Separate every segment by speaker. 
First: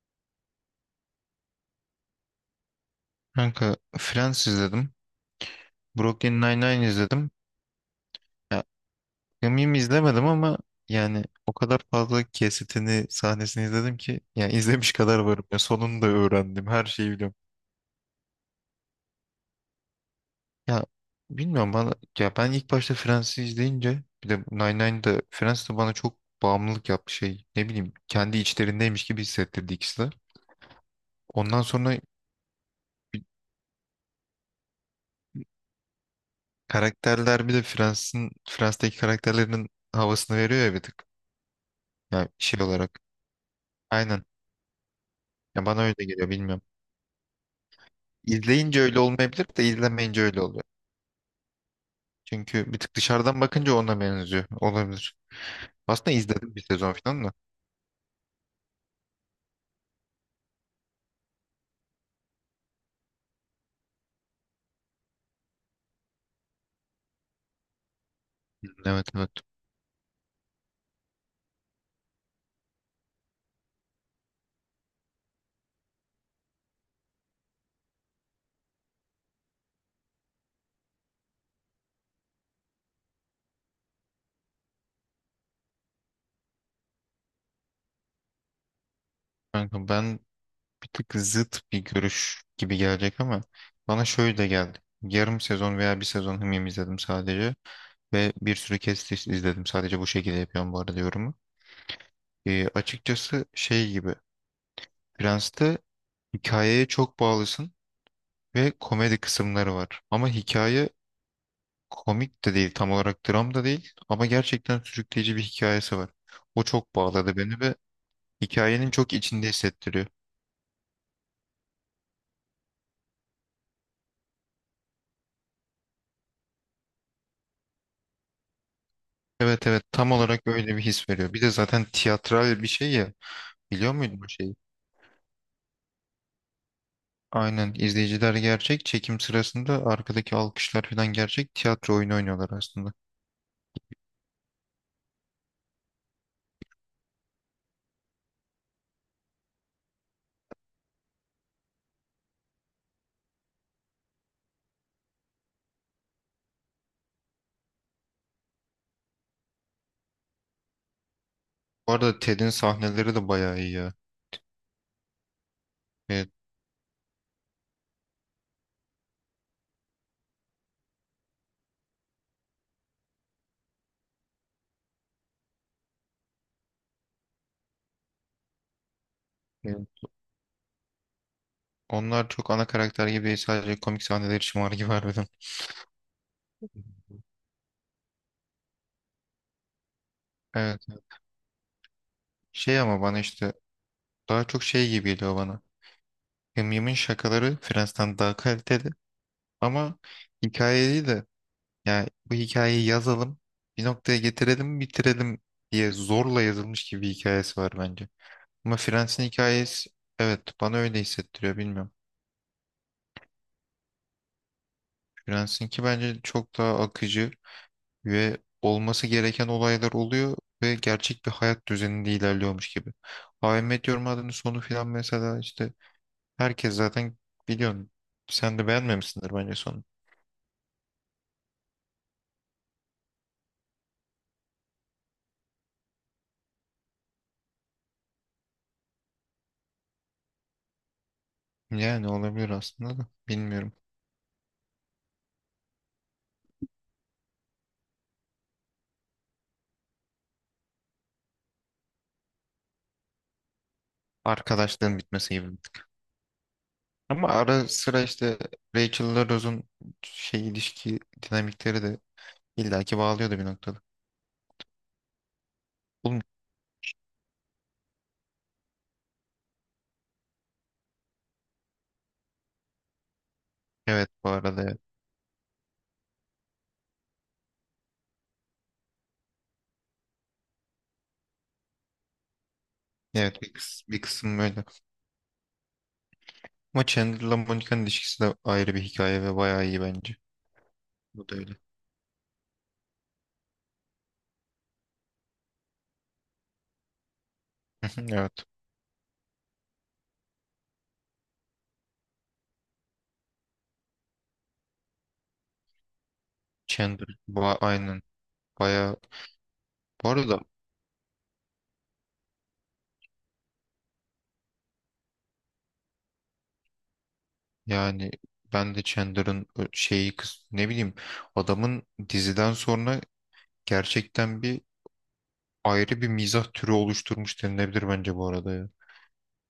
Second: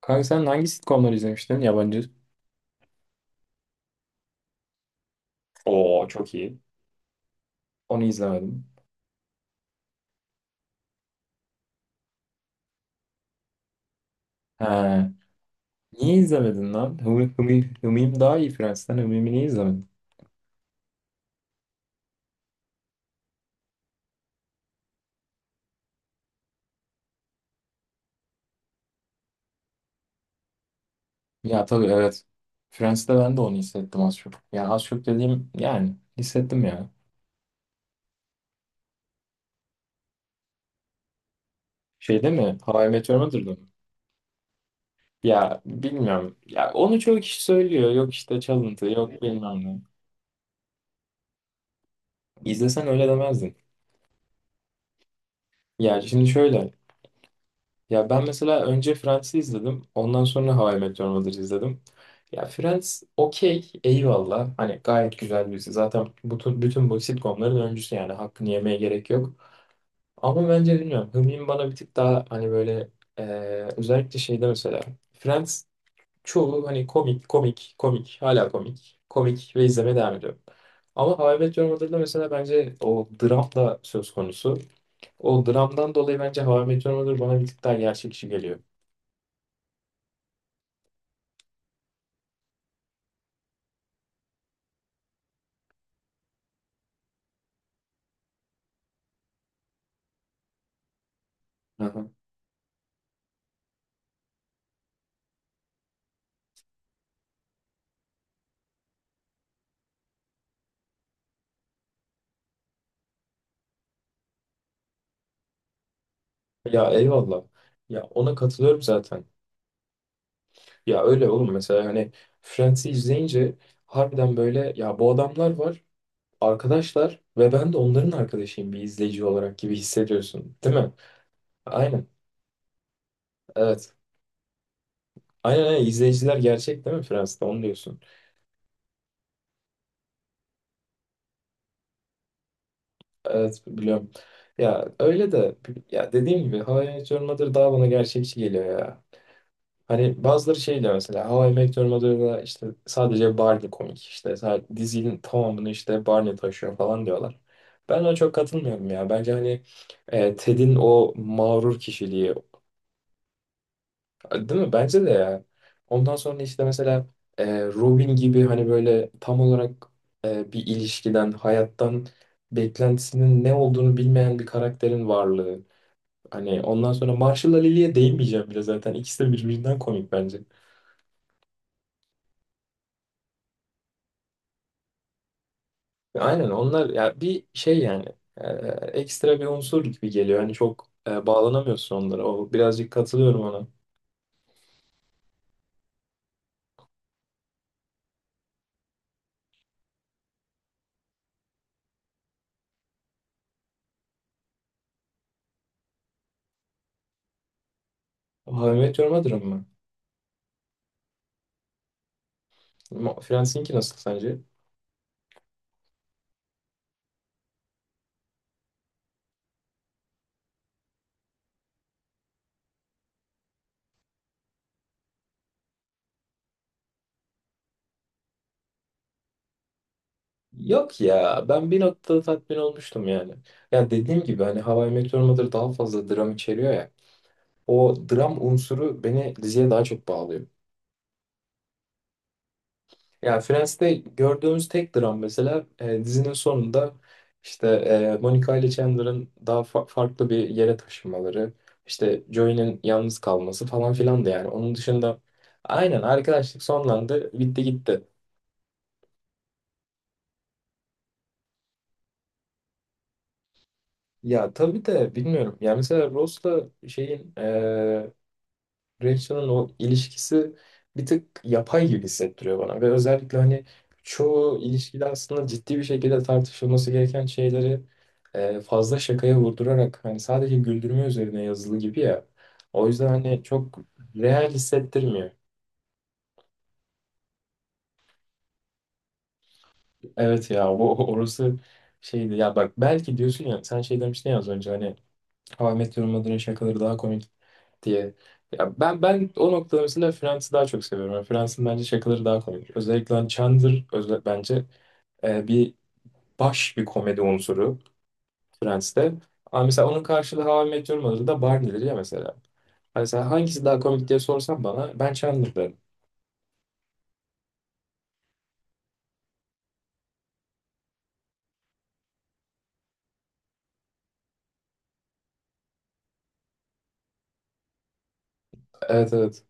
Speaker 1: Kanka sen hangi sitcomları izlemiştin yabancı?
Speaker 2: Kanka Friends izledim.
Speaker 1: Oo, çok
Speaker 2: Brooklyn
Speaker 1: iyi.
Speaker 2: Nine-Nine izledim.
Speaker 1: Onu
Speaker 2: Ya,
Speaker 1: izlemedim.
Speaker 2: Gamim izlemedim ama yani o kadar fazla kesitini, sahnesini izledim ki yani izlemiş
Speaker 1: Ha,
Speaker 2: kadar varım. Ya, sonunu da
Speaker 1: niye
Speaker 2: öğrendim.
Speaker 1: izlemedin
Speaker 2: Her
Speaker 1: lan?
Speaker 2: şeyi
Speaker 1: Hımim,
Speaker 2: biliyorum.
Speaker 1: Hımim, Hımim daha iyi Friends'ten. Hımim'i niye izlemedin?
Speaker 2: Ya bilmiyorum bana ya ben ilk başta Friends'i izleyince bir de Nine-Nine'da Friends de bana çok bağımlılık yaptı şey. Ne bileyim kendi içlerindeymiş gibi hissettirdi ikisi de. Ondan
Speaker 1: Ya tabii,
Speaker 2: sonra
Speaker 1: evet. Friends'te
Speaker 2: bir-
Speaker 1: ben de onu hissettim az çok. Yani az çok dediğim yani hissettim ya.
Speaker 2: karakterler bir de Friends'teki karakterlerin havasını veriyor ya bir tık. Yani
Speaker 1: Şeyde mi?
Speaker 2: şey
Speaker 1: How I
Speaker 2: olarak.
Speaker 1: Met Your Mother'da mı?
Speaker 2: Aynen.
Speaker 1: Ya
Speaker 2: Ya bana öyle geliyor
Speaker 1: bilmiyorum.
Speaker 2: bilmiyorum.
Speaker 1: Ya onu çoğu kişi söylüyor. Yok işte
Speaker 2: İzleyince
Speaker 1: çalıntı,
Speaker 2: öyle
Speaker 1: yok
Speaker 2: olmayabilir de
Speaker 1: bilmem ne.
Speaker 2: izlemeyince öyle oluyor. Çünkü bir
Speaker 1: İzlesen
Speaker 2: tık
Speaker 1: öyle
Speaker 2: dışarıdan
Speaker 1: demezdin.
Speaker 2: bakınca ona benziyor. Olabilir.
Speaker 1: Ya
Speaker 2: Aslında
Speaker 1: şimdi
Speaker 2: izledim bir
Speaker 1: şöyle.
Speaker 2: sezon falan da.
Speaker 1: Ya ben mesela önce Friends'i izledim. Ondan sonra How I Met Your Mother'ı izledim. Ya Friends okey, eyvallah. Hani gayet güzel bir dizi. Zaten bütün bu sitcomların öncüsü yani. Hakkını yemeye
Speaker 2: Evet,
Speaker 1: gerek yok.
Speaker 2: evet.
Speaker 1: Ama bence bilmiyorum. Hımim bana bir tık daha hani böyle e, özellikle şeyde mesela. Friends çoğu hani komik, komik, komik. Hala komik. Komik ve izlemeye devam ediyor. Ama How I Met Your Mother'da mesela bence o dram da söz konusu. O dramdan dolayı bence How I Met Your Mother bana bir tık daha gerçekçi geliyor.
Speaker 2: Kanka ben bir tık zıt bir görüş gibi gelecek ama bana şöyle de geldi. Yarım sezon veya bir sezon Hımyım izledim sadece. Ve bir sürü kesit izledim. Sadece bu şekilde yapıyorum bu arada yorumu.
Speaker 1: Aha.
Speaker 2: Açıkçası şey gibi. Prens'te hikayeye çok bağlısın ve komedi kısımları var. Ama hikaye komik de değil tam olarak dram da değil ama gerçekten sürükleyici bir hikayesi var. O
Speaker 1: Ya
Speaker 2: çok bağladı
Speaker 1: eyvallah.
Speaker 2: beni ve
Speaker 1: Ya ona katılıyorum
Speaker 2: hikayenin çok
Speaker 1: zaten.
Speaker 2: içinde hissettiriyor.
Speaker 1: Ya öyle oğlum, mesela hani Friends'i izleyince harbiden böyle ya bu adamlar var, arkadaşlar ve ben de onların arkadaşıyım bir izleyici olarak
Speaker 2: Evet,
Speaker 1: gibi
Speaker 2: evet, tam olarak
Speaker 1: hissediyorsun, değil
Speaker 2: öyle bir
Speaker 1: mi?
Speaker 2: his veriyor. Bir de zaten
Speaker 1: Aynen.
Speaker 2: tiyatral bir şey ya.
Speaker 1: Evet.
Speaker 2: Biliyor muydun bu şeyi?
Speaker 1: Aynen, aynen, izleyiciler gerçek, değil mi Friends'te, onu
Speaker 2: Aynen,
Speaker 1: diyorsun.
Speaker 2: izleyiciler gerçek, çekim sırasında arkadaki alkışlar falan gerçek, tiyatro oyunu oynuyorlar aslında.
Speaker 1: Evet, biliyorum. Ya öyle de ya dediğim gibi How I Met Your Mother daha bana gerçekçi geliyor ya. Hani bazıları şey diyor mesela, How I Met Your Mother'da işte sadece Barney komik, işte dizinin tamamını işte Barney taşıyor falan diyorlar. Ben ona çok katılmıyorum ya. Bence hani Ted'in o mağrur
Speaker 2: Bu arada
Speaker 1: kişiliği,
Speaker 2: Ted'in sahneleri de bayağı iyi ya.
Speaker 1: değil mi? Bence de ya. Ondan
Speaker 2: Evet,
Speaker 1: sonra işte mesela Robin gibi hani böyle tam olarak bir ilişkiden, hayattan beklentisinin ne olduğunu bilmeyen bir karakterin varlığı. Hani ondan sonra Marshall'la Lily'ye değinmeyeceğim bile zaten. İkisi de birbirinden
Speaker 2: evet.
Speaker 1: komik bence.
Speaker 2: Onlar çok ana karakter gibi değil, sadece komik sahneler için var gibi harbiden.
Speaker 1: Aynen, onlar ya bir şey yani e, ekstra bir unsur gibi geliyor. Hani
Speaker 2: Evet.
Speaker 1: çok bağlanamıyorsun onlara. O
Speaker 2: Şey
Speaker 1: birazcık
Speaker 2: ama bana
Speaker 1: katılıyorum
Speaker 2: işte
Speaker 1: ona.
Speaker 2: daha çok şey gibi geliyor bana. Yımyım'ın şakaları Friends'ten daha kaliteli ama hikayeyi de yani bu hikayeyi yazalım bir noktaya getirelim bitirelim diye zorla yazılmış gibi bir hikayesi var bence.
Speaker 1: How I
Speaker 2: Ama
Speaker 1: Met Your
Speaker 2: Friends'in
Speaker 1: Mother'ın mı?
Speaker 2: hikayesi, evet bana öyle hissettiriyor bilmiyorum.
Speaker 1: Friends'inki nasıl sence?
Speaker 2: Friends'inki bence çok daha akıcı ve olması gereken olaylar oluyor ve gerçek bir hayat düzeninde ilerliyormuş gibi. How I Met Your Mother'ın sonu filan mesela işte herkes zaten biliyorsun, sen de beğenmemişsindir bence sonu.
Speaker 1: Yok ya, ben bir noktada tatmin olmuştum yani. Ya dediğim gibi hani How I Met Your Mother daha fazla dram içeriyor ya. O dram unsuru beni diziye daha çok bağlıyor.
Speaker 2: Yani olabilir aslında da
Speaker 1: Ya
Speaker 2: bilmiyorum.
Speaker 1: Friends'te gördüğümüz tek dram mesela dizinin sonunda işte Monica ile Chandler'ın daha farklı bir yere taşınmaları, işte Joey'nin yalnız kalması falan filan da yani. Onun
Speaker 2: Arkadaşlığın
Speaker 1: dışında
Speaker 2: bitmesi gibi, bir tık.
Speaker 1: aynen, arkadaşlık
Speaker 2: Ama
Speaker 1: sonlandı, bitti
Speaker 2: ara sıra
Speaker 1: gitti.
Speaker 2: işte Rachel'la Rose'un şey ilişki dinamikleri de illaki bağlıyordu bir noktada.
Speaker 1: Ya tabii de bilmiyorum. Ya mesela
Speaker 2: Oğlum,
Speaker 1: Ross'la şeyin Rachel'ın o ilişkisi bir tık yapay gibi hissettiriyor bana ve özellikle hani
Speaker 2: evet bu
Speaker 1: çoğu
Speaker 2: arada evet.
Speaker 1: ilişkide aslında ciddi bir şekilde tartışılması gereken şeyleri fazla şakaya vurdurarak hani sadece güldürme üzerine yazılı gibi ya. O yüzden
Speaker 2: Evet,
Speaker 1: hani çok
Speaker 2: bir kısım
Speaker 1: real
Speaker 2: öyle.
Speaker 1: hissettirmiyor.
Speaker 2: Ama Chandler'la Monica'nın ilişkisi de ayrı bir hikaye ve bayağı iyi bence.
Speaker 1: Evet ya, o
Speaker 2: Bu da öyle.
Speaker 1: orası şeydi ya bak, belki diyorsun ya sen şey demiştin ya az önce hani, How I Met Your Mother'ın şakaları daha komik diye.
Speaker 2: Evet.
Speaker 1: Ya ben o noktada mesela Friends'i daha çok seviyorum. Yani Friends'in bence şakaları daha komik. Özellikle hani Chandler özel, bence bir baş bir
Speaker 2: Chandler
Speaker 1: komedi unsuru
Speaker 2: aynen. Bayağı
Speaker 1: Friends'te. Ama mesela onun
Speaker 2: bu arada
Speaker 1: karşılığı How I Met Your Mother'da Barney'dir ya mesela. Hani sen hangisi daha komik diye sorsan bana ben Chandler derim.
Speaker 2: yani ben de Chandler'ın şeyi kız ne bileyim adamın diziden sonra gerçekten bir ayrı bir mizah türü oluşturmuş denilebilir bence bu arada ya.
Speaker 1: Evet, evet.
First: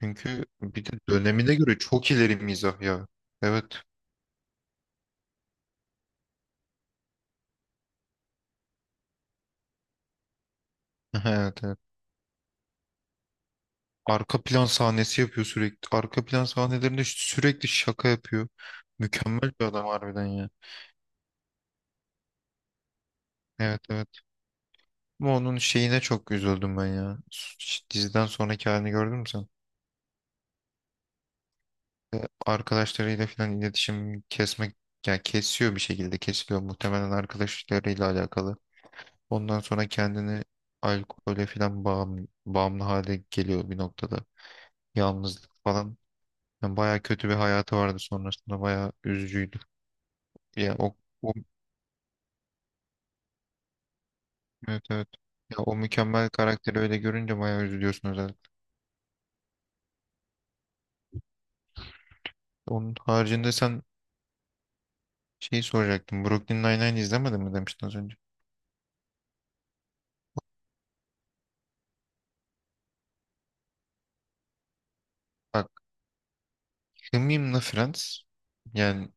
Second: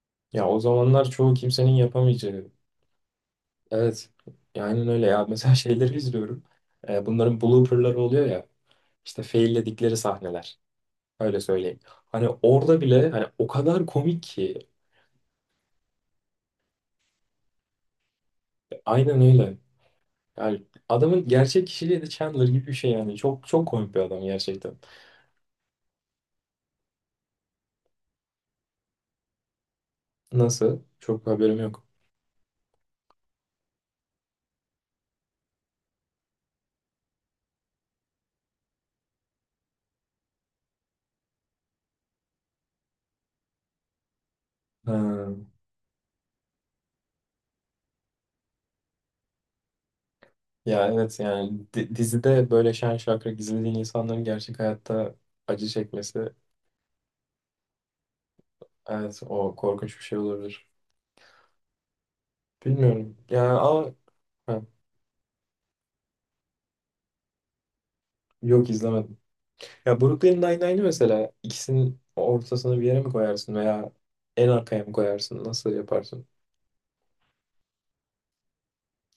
Speaker 2: Çünkü
Speaker 1: Ya o
Speaker 2: bir de
Speaker 1: zamanlar çoğu
Speaker 2: dönemine
Speaker 1: kimsenin
Speaker 2: göre çok ileri
Speaker 1: yapamayacağı.
Speaker 2: mizah ya. Evet.
Speaker 1: Evet. Ya aynen öyle ya. Mesela şeyleri izliyorum. Bunların blooperları oluyor ya. İşte failledikleri sahneler. Öyle
Speaker 2: Evet, evet.
Speaker 1: söyleyeyim. Hani orada bile hani o kadar komik
Speaker 2: Arka plan
Speaker 1: ki.
Speaker 2: sahnesi yapıyor sürekli. Arka plan sahnelerinde sürekli şaka yapıyor.
Speaker 1: Aynen
Speaker 2: Mükemmel
Speaker 1: öyle.
Speaker 2: bir adam harbiden ya.
Speaker 1: Yani adamın gerçek kişiliği de Chandler gibi bir şey yani. Çok çok
Speaker 2: Evet,
Speaker 1: komik bir
Speaker 2: evet.
Speaker 1: adam gerçekten.
Speaker 2: Ama onun şeyine çok üzüldüm ben ya. Diziden sonraki halini gördün mü sen?
Speaker 1: Nasıl? Çok haberim yok.
Speaker 2: Arkadaşlarıyla falan iletişim kesmek yani kesiyor, bir şekilde kesiliyor muhtemelen arkadaşlarıyla alakalı. Ondan sonra kendini alkole falan bağımlı hale geliyor bir noktada.
Speaker 1: Ha.
Speaker 2: Yalnızlık falan. Yani bayağı kötü bir hayatı vardı sonrasında. Bayağı üzücüydü. Ya
Speaker 1: Ya
Speaker 2: o,
Speaker 1: evet
Speaker 2: o
Speaker 1: yani dizide böyle şen şakrak gizlediğin insanların gerçek
Speaker 2: evet evet.
Speaker 1: hayatta
Speaker 2: Ya
Speaker 1: acı
Speaker 2: o mükemmel
Speaker 1: çekmesi,
Speaker 2: karakteri öyle görünce bayağı üzülüyorsun özellikle.
Speaker 1: evet, o korkunç bir şey olabilir.
Speaker 2: Onun
Speaker 1: Bilmiyorum. Yani
Speaker 2: haricinde sen
Speaker 1: ama ha,
Speaker 2: şeyi soracaktım. Brooklyn Nine-Nine izlemedin mi demiştin az önce.
Speaker 1: yok, izlemedim. Ya Brooklyn Nine-Nine'i mesela ikisinin ortasını bir yere mi koyarsın veya en arkaya mı koyarsın?
Speaker 2: Bak
Speaker 1: Nasıl yaparsın?
Speaker 2: Hımim'le Friends yani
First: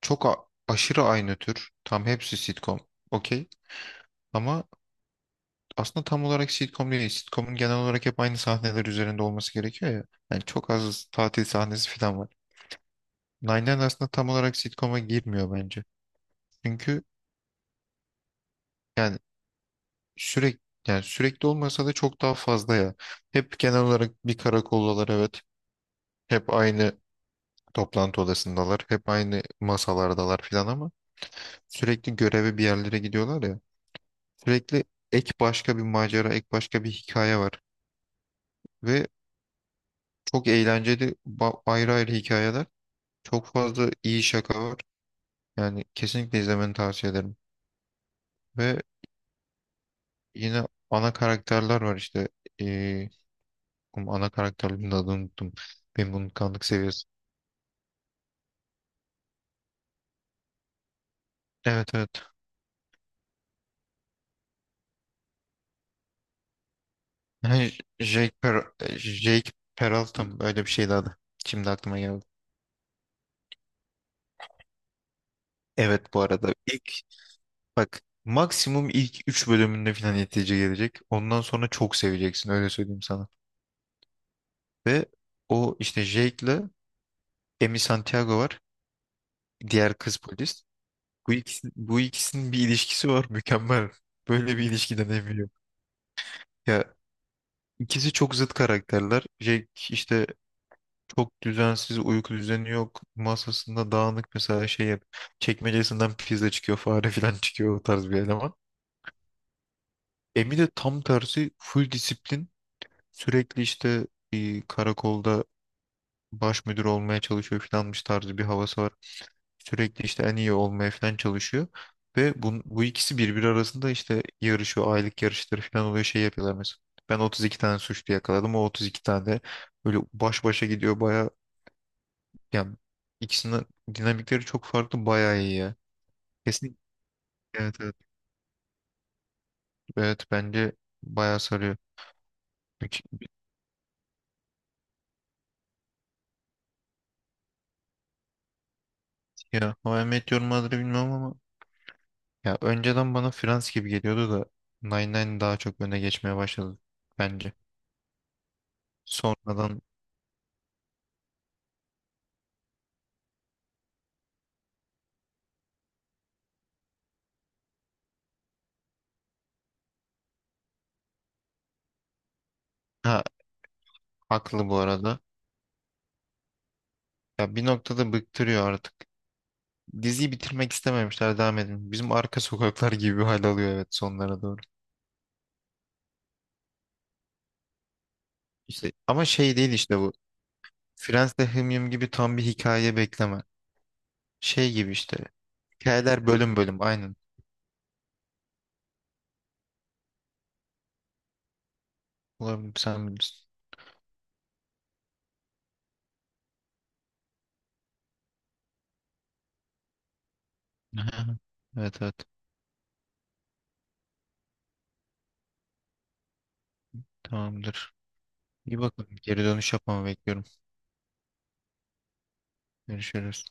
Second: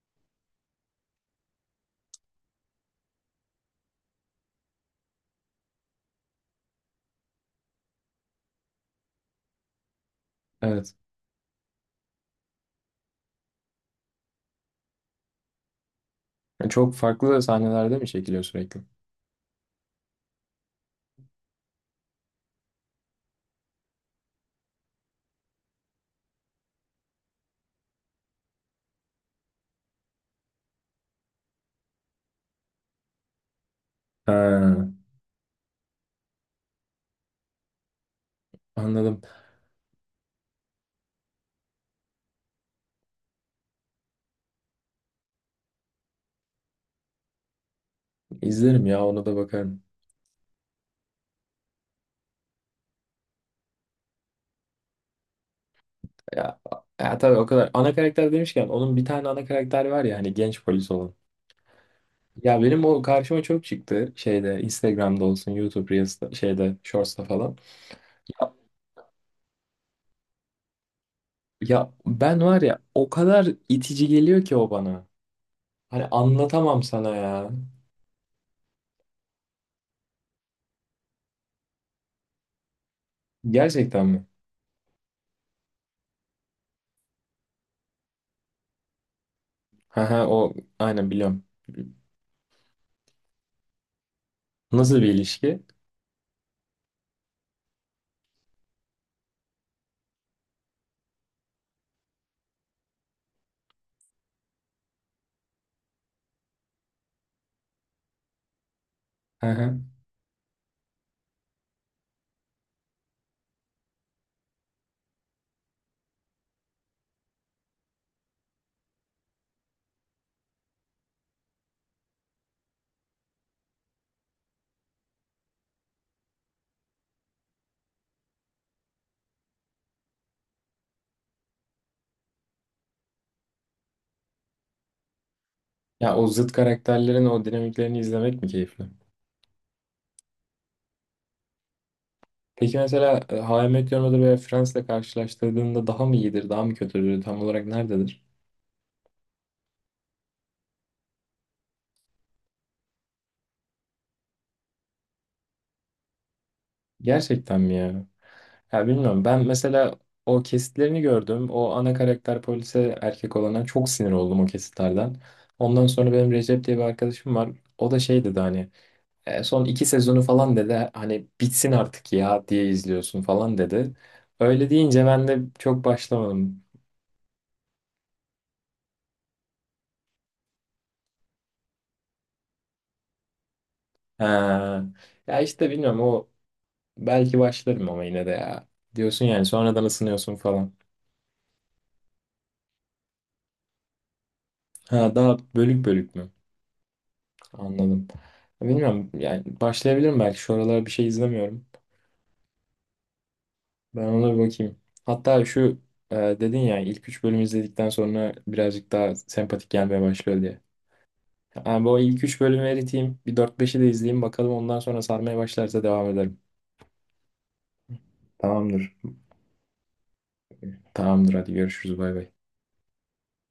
Speaker 2: çok aşırı aynı tür. Tam hepsi sitcom. Okey. Ama aslında tam olarak sitcom değil. Sitcom'un genel olarak hep aynı sahneler üzerinde olması gerekiyor ya. Yani çok
Speaker 1: Evet.
Speaker 2: az tatil sahnesi falan var. Nine Nine aslında tam olarak sitcom'a girmiyor bence.
Speaker 1: Yani çok
Speaker 2: Çünkü
Speaker 1: farklı sahnelerde mi çekiliyor sürekli?
Speaker 2: yani sürekli yani sürekli olmasa da çok daha fazla ya. Hep genel olarak bir karakoldalar, evet. Hep aynı toplantı odasındalar. Hep aynı masalardalar falan ama sürekli göreve bir yerlere gidiyorlar ya. Sürekli
Speaker 1: Ha.
Speaker 2: ek başka bir macera, ek başka bir hikaye var. Ve
Speaker 1: Anladım.
Speaker 2: çok eğlenceli ayrı ayrı hikayeler. Çok fazla iyi şaka var. Yani kesinlikle izlemeni tavsiye ederim. Ve
Speaker 1: İzlerim ya, ona da bakarım.
Speaker 2: yine ana karakterler var işte. Ee, oğlum ana karakterlerin adını unuttum. Benim
Speaker 1: Ya,
Speaker 2: unutkanlık seviyesi.
Speaker 1: ya, tabii o kadar. Ana karakter demişken onun bir tane ana karakter var ya hani, genç polis olan.
Speaker 2: Evet, evet.
Speaker 1: Ya benim o karşıma çok çıktı şeyde, Instagram'da olsun YouTube Reels'ta, şeyde Shorts'ta falan.
Speaker 2: Yani Jake,
Speaker 1: Ya,
Speaker 2: Per Jake Peralta mı? Öyle bir şeydi adı. Şimdi
Speaker 1: ya,
Speaker 2: aklıma geldi.
Speaker 1: ben var ya, o kadar itici geliyor ki o bana. Hani
Speaker 2: Evet bu arada
Speaker 1: anlatamam
Speaker 2: ilk
Speaker 1: sana ya.
Speaker 2: bak maksimum ilk 3 bölümünde falan netice gelecek. Ondan sonra çok seveceksin öyle söyleyeyim sana.
Speaker 1: Gerçekten mi?
Speaker 2: Ve o işte Jake'le Emi Santiago var. Diğer kız
Speaker 1: Haha, o
Speaker 2: polis.
Speaker 1: aynen
Speaker 2: Bu
Speaker 1: biliyorum.
Speaker 2: ikisi, bu ikisinin bir ilişkisi var mükemmel. Böyle bir ilişki
Speaker 1: Nasıl bir
Speaker 2: deneyimi yok.
Speaker 1: ilişki?
Speaker 2: Ya ikisi çok zıt karakterler. Jack işte çok düzensiz, uyku düzeni yok. Masasında dağınık mesela çekmecesinden pizza çıkıyor, fare falan çıkıyor o tarz bir eleman. Emi de tam tersi full disiplin. Sürekli işte bir karakolda baş müdür olmaya çalışıyor falanmış tarzı bir havası var. Sürekli işte en iyi olmaya falan çalışıyor. Ve bu ikisi birbiri arasında işte yarışıyor. Aylık yarışları falan oluyor. Şey yapıyorlar mesela. Ben 32 tane suçlu yakaladım. O 32 tane de böyle baş başa gidiyor. Baya yani ikisinin dinamikleri çok farklı. Baya iyi ya.
Speaker 1: Ya o zıt
Speaker 2: Kesin.
Speaker 1: karakterlerin o
Speaker 2: Evet, evet.
Speaker 1: dinamiklerini izlemek mi keyifli?
Speaker 2: Evet bence baya sarıyor.
Speaker 1: Peki
Speaker 2: Peki,
Speaker 1: mesela How I Met Your Mother veya Friends'le karşılaştırdığında daha mı iyidir, daha mı kötüdür, tam olarak nerededir?
Speaker 2: ya How I Met Your Mother'ı bilmem ama ya önceden bana Friends gibi geliyordu da Nine Nine daha çok öne geçmeye başladı bence.
Speaker 1: Gerçekten mi ya? Ya bilmiyorum. Ben
Speaker 2: Sonradan
Speaker 1: mesela o kesitlerini gördüm. O ana karakter polise, erkek olana çok sinir oldum o kesitlerden. Ondan sonra benim Recep diye bir arkadaşım var. O da şey dedi hani, "E, son iki sezonu falan" dedi hani, "bitsin artık ya diye
Speaker 2: ha
Speaker 1: izliyorsun falan" dedi.
Speaker 2: haklı
Speaker 1: Öyle
Speaker 2: bu
Speaker 1: deyince
Speaker 2: arada.
Speaker 1: ben de çok başlamadım.
Speaker 2: Ya bir noktada bıktırıyor artık. Diziyi bitirmek istememişler, devam edin. Bizim arka sokaklar gibi bir hal alıyor, evet sonlara doğru.
Speaker 1: Ha. Ya işte bilmiyorum, o belki başlarım ama yine de ya.
Speaker 2: İşte
Speaker 1: Diyorsun
Speaker 2: ama
Speaker 1: yani
Speaker 2: şey değil
Speaker 1: sonradan
Speaker 2: işte bu.
Speaker 1: ısınıyorsun falan.
Speaker 2: Friends'te Hım Yım gibi tam bir hikaye bekleme. Şey gibi
Speaker 1: Ha,
Speaker 2: işte.
Speaker 1: daha bölük bölük
Speaker 2: Hikayeler
Speaker 1: mü?
Speaker 2: bölüm bölüm aynen.
Speaker 1: Anladım. Bilmiyorum yani, başlayabilirim belki, şu aralar bir şey izlemiyorum.
Speaker 2: Olabilir sen bilirsin.
Speaker 1: Ben ona bir bakayım. Hatta şu dedin ya, ilk 3 bölümü izledikten sonra birazcık daha sempatik gelmeye başlıyor diye. Yani bu
Speaker 2: Evet, evet,
Speaker 1: ilk 3 bölümü eriteyim. Bir dört beşi de izleyeyim, bakalım ondan sonra sarmaya başlarsa devam ederim.
Speaker 2: tamamdır. İyi
Speaker 1: Tamamdır.
Speaker 2: bakalım. Geri dönüş yapmamı bekliyorum.
Speaker 1: Tamamdır, hadi görüşürüz, bay bay.
Speaker 2: Görüşürüz.